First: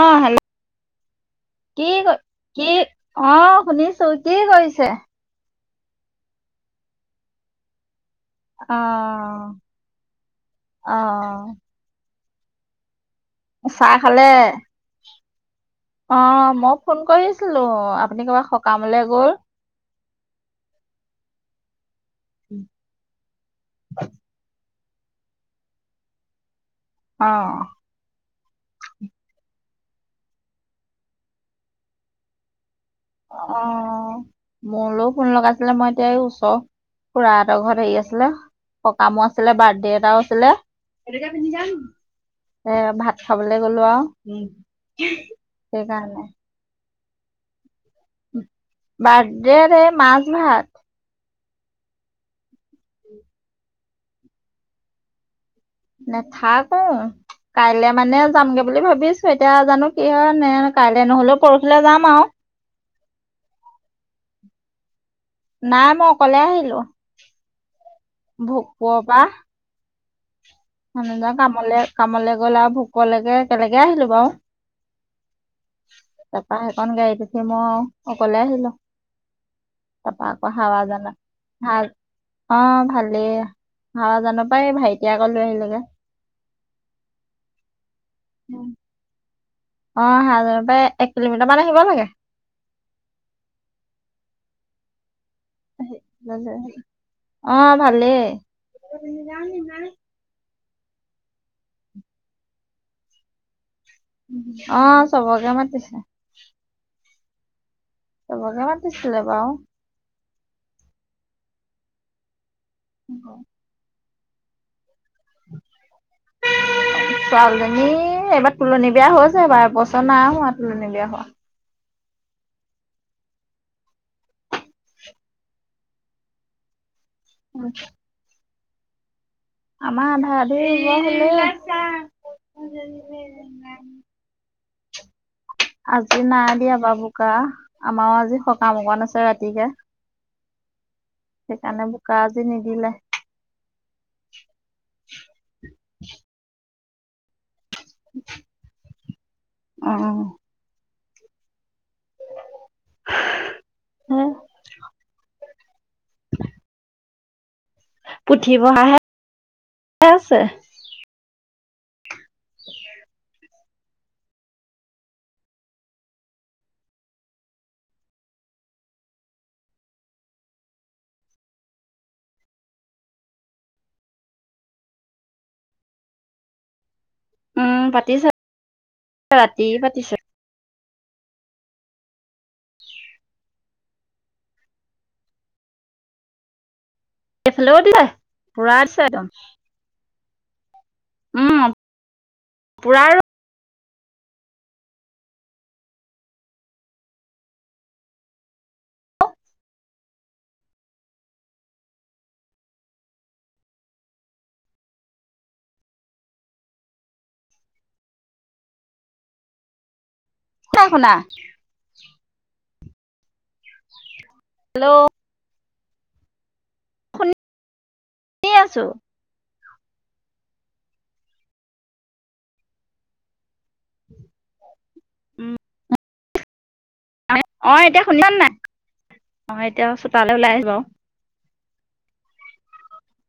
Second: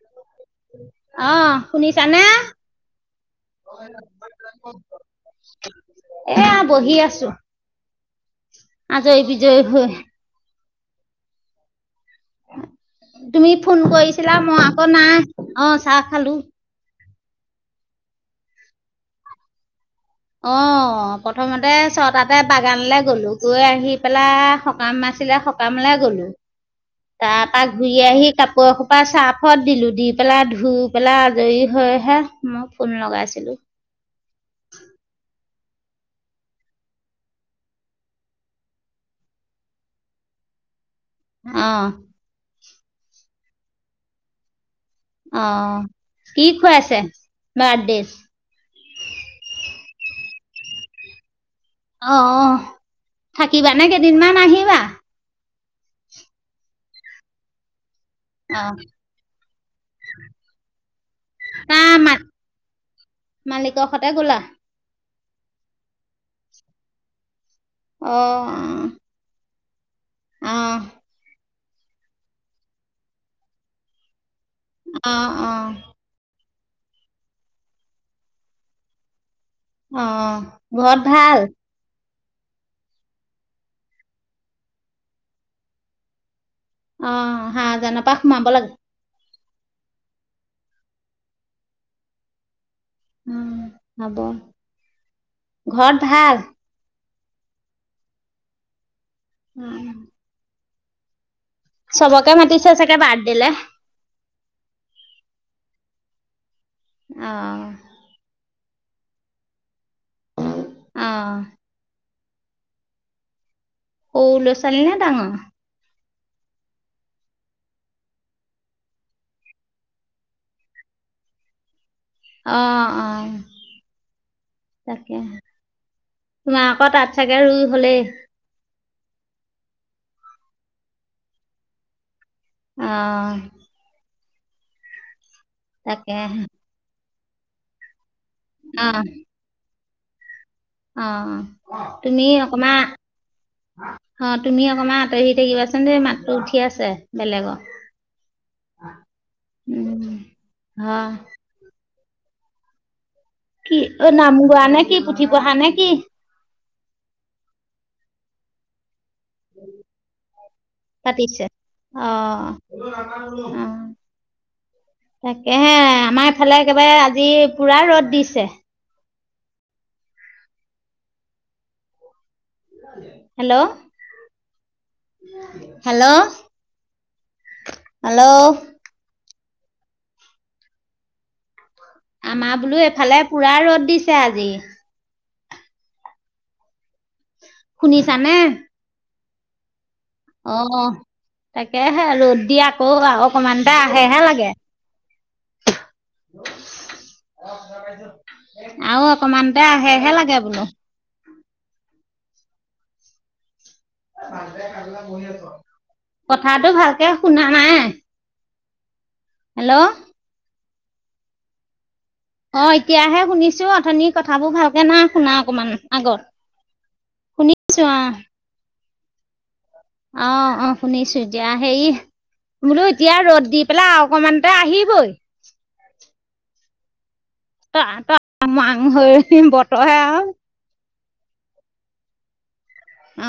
অ' hello! অহ। কি ক শুনিছানে কি অ' শুনিছোঁ, কি কৰিছে? এয়া বহি আছোঁ, অ আজৰি-বিজৰি হৈ। অহ। তুমি ফোন চাহ খালে কৰিছিলা, মই আকৌ নাই। অ' চাহ খালোঁ। ফোন কৰিছিলোঁ আপুনি কবাৰ সকামলে গ'ল। অ প্ৰথমতে ছটাতে বাগানলৈ গলোঁ, গৈ আহি পেলাই সকাম আছিলে সকামলৈ গলোঁ, অ তাৰপা ঘুৰি আহি কাপোৰ অসোপা চাৰফত দিলোঁ, দি পেলাই ধুই পেলাই আজৰি হৈহে মই ফোন লগাই অ মোলৈও ফোন লগাছিলে মই এতিয়া এই ওচৰ খুৰাহঁতৰ ঘৰত হেৰি আছিলে, সকামো আছিলে, বাৰ্থডে এটাও আছিলে। এইটোকে পিন্ধি যাওঁ অ নেকি? এ ভাত খাবলে গলোঁ আৰু। অ সেইকাৰণে কি খুৱাইছে বাৰ্থডেত? বাৰ্থডে এই মাছ-ভাত। অ অ থাকিবানে কেইদিনমান নে আহিবা? নেথাকো, কাইলে মানে যামগে অ বুলি ভাবি আছোঁ। এতিয়া জানো কি হয় নে কাইলে নহ'লেও পৰহিলৈ তা যাম মা আৰু। মালিকৰ সতে গ'লা? নাই মই অকলে আহিলোঁ, অ', ভোকপুৰৰ পৰা। অ। মানুহজন কামলে কামলে গ'ল আৰু ভোগপুৰলৈকে একেলগে আহিলোঁ বাৰু। অ' অ'। তাৰপা সেইকখন গাড়ীত উঠি মই অকলে আহিলোঁ। তাৰপা অ', আকৌ [unintelligible] ঘৰত ভাল? অ ভালেই, হৱাজান পাই ভাইটিয়ে আকৌ লৈ আহিলৈগে। অ হৱাজানৰ পা সোমাব লাগে? অ' হাৱাজানৰ পৰা এক কিলোমিটাৰ মান আহিব লাগে। উম হ'ব। ঘৰত ভাল? অ ভালেই। উম। চবকে মাতিছে চাগে বাৰ্থডেলে? অ চবকে মাতিছে। অ। চবকে মাতিছিলে বাউ অহ [unintelligible] সৰু ল'ৰা ছোৱালী নে ডাঙৰ ছোৱালীজনী এইবাৰ তুলনী বিয়া হৈছে বাৰু এবছৰ নাই হোৱা তুলনী বিয়া হোৱা অহ অহ তাকেহে তোমালোকৰ তাত চাগে ৰুই হ'লেই আমাৰ আধা আধি ৰুব হ'লেই অহ আজি তাকেহে, নাই দিয়া বাউ বোকা আমাৰো আজি সকাম অকণ অ', আছে ৰাতিকে অ', সেইকাণে বোকা তুমি আজি অকমান নিদিলে অ তুমি অকণমান আঁতৰি থাকিবাচোন দে মাতটো উঠি আছে বেলেগৰ উম অ'। হা কি অ হে নাম গোৱা নে কি পুথি পঢ়া নে কি পুঠি পঢ়াইহে আছে পাতিছে অ উম তাকেহে আমাৰ ইফালে একেবাৰে আজি পুৰা ৰ'দ দিছে হেল্ল' হেল্ল' উম পাতিছে হেল্ল' ৰাতি পাতিছে আমাৰ বোলো এইফালে পুৰা ৰ'দ দিছে আজি ইফালেও দিলে শুনিছানে পুৰাছে একদম অ উম, তাকেহে ৰ'দ দি আকৌ পুৰা আউ অকমানতে আহে আহে লাগে আৰু অকমানতে আহে হে লাগে বোলো কথাটো ভালকে শুনা নাই হেল্ল' নাই শুনা অ এতিয়াহে শুনিছো অথনিৰ কথাবোৰ ভালকে হেল্ল' নাই শুনা অকমান আগত শুনিছো অ শুনি আছো অ অ শুনিছো এতিয়া হেৰি বোলো এতিয়াই ৰ'দ দি পেলাই আৰু অকণমানতে আহিবই উম অ ত এতিয়া ত শুনিছা নে নাই মাং হৈ অ এতিয়া বতৰহে আৰু চোতাললৈ ওলাই আহিলো বাউ অ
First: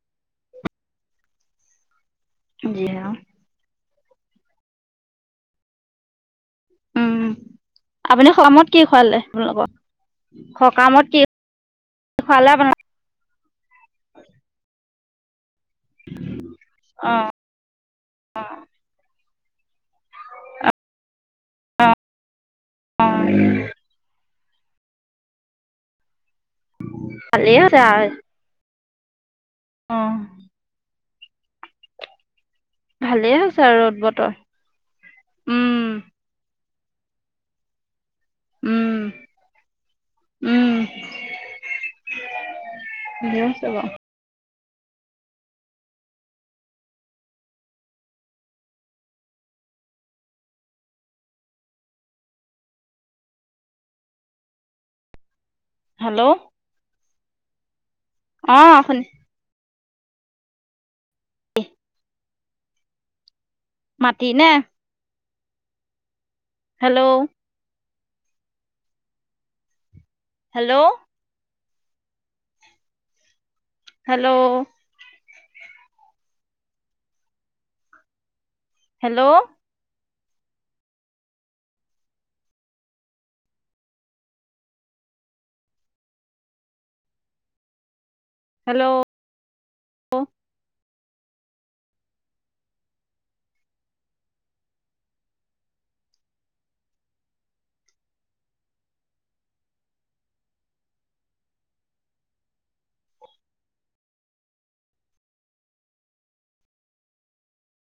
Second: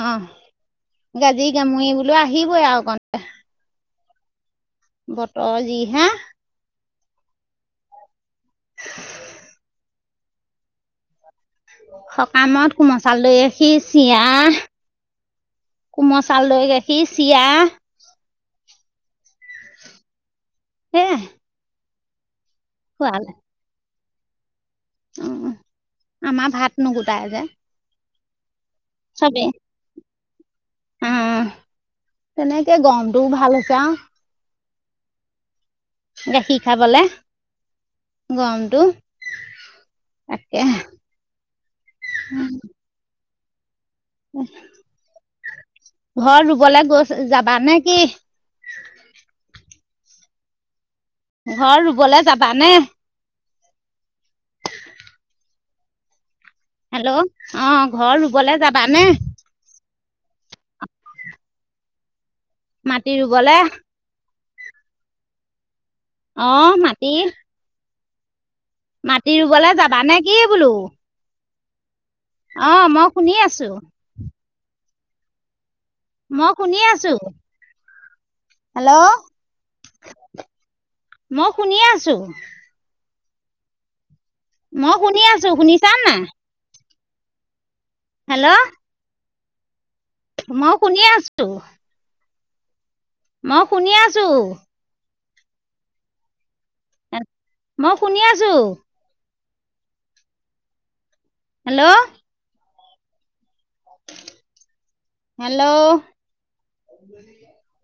গাজি গামুৰি বোলো আহিবই আৰু অকণ বতৰ যিহে উম আপুনি সকামত কি খোৱালে আপোনালোকৰ সকামত কি খোৱালা সকামত বনা কোমল চাউল দৈ গাখীৰ চিআ কোমল চাউল দৈ গাখীৰ অ', চিআ সেয়াই অ', [unintelligible] উম উম আমাৰ ভাত নগোটাই যে তাৰ চবেই অহ উম, তেনেকে ভালেই গৰমটোও ভাল হৈছে আৰু। ৰ'দ বতৰ উম। গাখীৰ খাবলে। উম, গৰমটো উম, তাকে, উম। [unintelligible] ভালে হৈছে বাউ ঘৰত ৰুবলে গৈছ যাবা নেকি? ঘৰত ৰুবলে যাবানে? হেল্ল'! হেল্ল'! অ', ঘৰত ৰুবলে অ', শুনি যাবানে? অ [inaudible] [inaudible] মাটি ৰুবলে। মাটি নে? অ', হেল্ল' মাটি। মাটি ৰুবলৈ যাবানে? কি বোলো হেল্ল'! অ', মই শুনি আছোঁ। হেল্ল'! মই শুনি আছোঁ, হেল্ল'! মই শুনিয়েই আছোঁ। মই শুনি আছোঁ, শুনিচা নাই? হেল্ল'! হেল্ল'! মই শুনিয়ে আছোঁ। মই শুনিয়ে আছোঁ। এ, মই শুনিয়ে আছোঁ। হেল্ল'! হেল্ল'! [unintelligible]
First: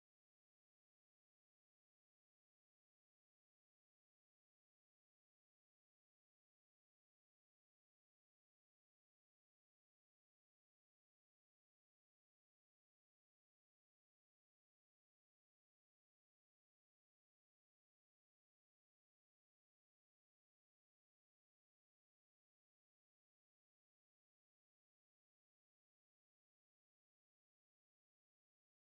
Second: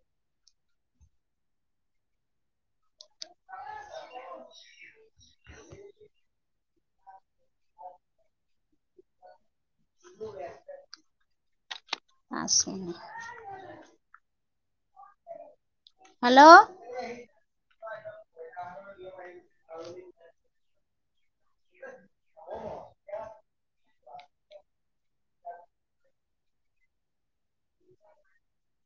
[inaudible] আছোঁ হেল্ল'! [unintelligible] [unintelligible]